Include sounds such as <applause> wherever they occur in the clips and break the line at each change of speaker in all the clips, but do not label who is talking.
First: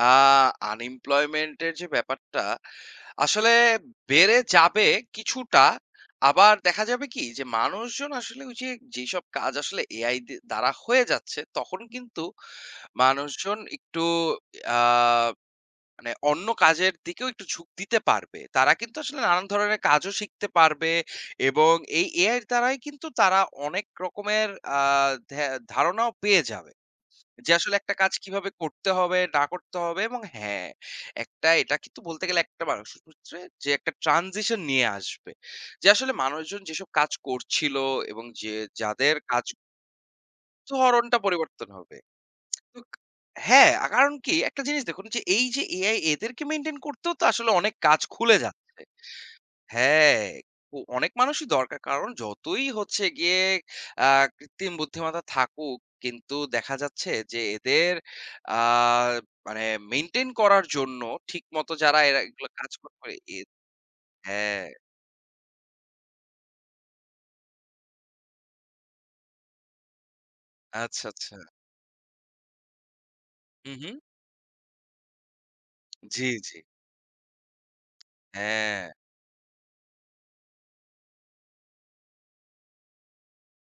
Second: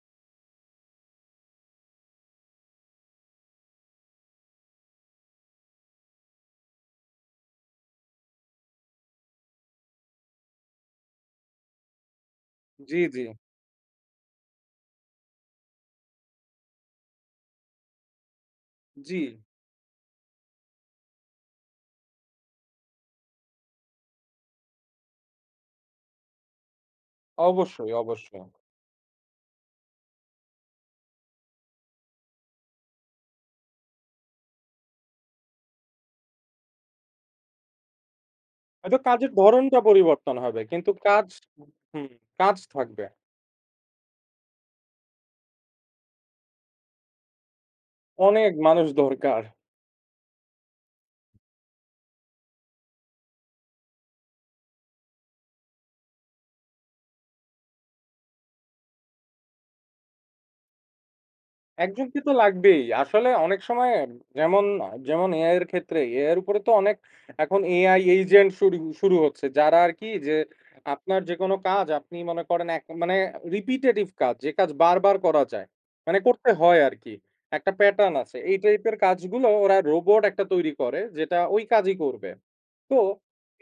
আ unemployment এর যে ব্যাপারটা আসলে বেড়ে যাবে কিছুটা। আবার দেখা যাবে কি? যে মানুষজন আসলে ওইযে যেসব কাজ আসলে AI দি দ্বারা হয়ে যাচ্ছে তখন কিন্তু
জ্বি, জ্বি।
মানুষজন একটু আ মানে অন্য কাজের দিকেও একটু ঝুঁক দিতে পারবে। তারা কিন্তু আসলে
জ্বি।
নানান ধরনের কাজও শিখতে পারবে এবং এই AI-র দ্বারাই কিন্তু তারা অনেক রকমের আ ধে ধারণাও পেয়ে যাবে। যে আসলে
অবশ্যই,
একটা কাজ
অবশ্যই।
কিভাবে করতে হবে না করতে হবে এবং হ্যাঁ, একটা এটা কিন্তু বলতে গেলে যে একটা মানুষের ক্ষেত্রে যে একটা ট্রানজিশন নিয়ে আসবে। যে আসলে মানুষজন যেসব কাজ করছিল এবং যে
হয়তো
যাদের
কাজের
কাজ
ধরনটা পরিবর্তন হবে। কিন্তু
ধরণটা
কাজ
পরিবর্তন
হুম
হবে।
হুম কাজ
<clicks tongue> উক
থাকবে।
হ্যাঁ, আ কারণ কি? একটা জিনিস দেখুন এই যে AI এদেরকে মেইনটেইন করতেও তো আসলে অনেক কাজ খুলে
অনেক
যাচ্ছে।
মানুষ দরকার।
হ্যাঁ, উ অনেক মানুষই দরকার। কারণ যতই হচ্ছে গিয়ে আ কৃত্রিম বুদ্ধিমত্তা থাকুক কিন্তু দেখা যাচ্ছে যে এদের আ মানে মেইনটেইন করার জন্য ঠিকমতো যারা
একজনকে
এরা
তো
এগুলো কাজ
লাগবেই।
করে পারে
আসলে
এদ
অনেক সময় যেমন
হ্যাঁ।
যেমন AI-র ক্ষেত্রেই। AI -র উপরে তো অনেক এখন AI এজেন্ট শুরু শুরু হচ্ছে। যারা আরকি যে
আচ্ছা,
আপনার
আচ্ছা।
যেকোনো কাজ আপনি মনে করেন এক মানে
হুম, হুম।
রিপিটেটিভ কাজ যে কাজ বারবার করা যায়, মানে
জ্বি,
করতে
জ্বি।
হয় আরকি, একটা প্যাটার্ন আছে। এই
হ্যাঁ।
টাইপের কাজগুলো ওরা রোবট একটা তৈরি করে যেটা ওই কাজই করবে। তো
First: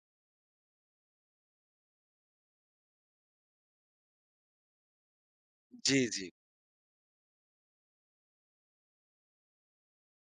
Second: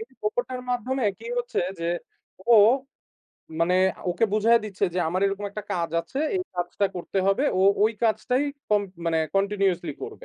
এই রোবটের মাধ্যমে কি হচ্ছে? যে ও মানে ওকে বুঝায়ে দিচ্ছে যে আমার এরকম একটা কাজ
জ্বি,
আছে
জ্বি।
এই কাজটা করতে হবে, ও ওই কাজটাই কম মানে কন্টিনিউয়াসলি করবে।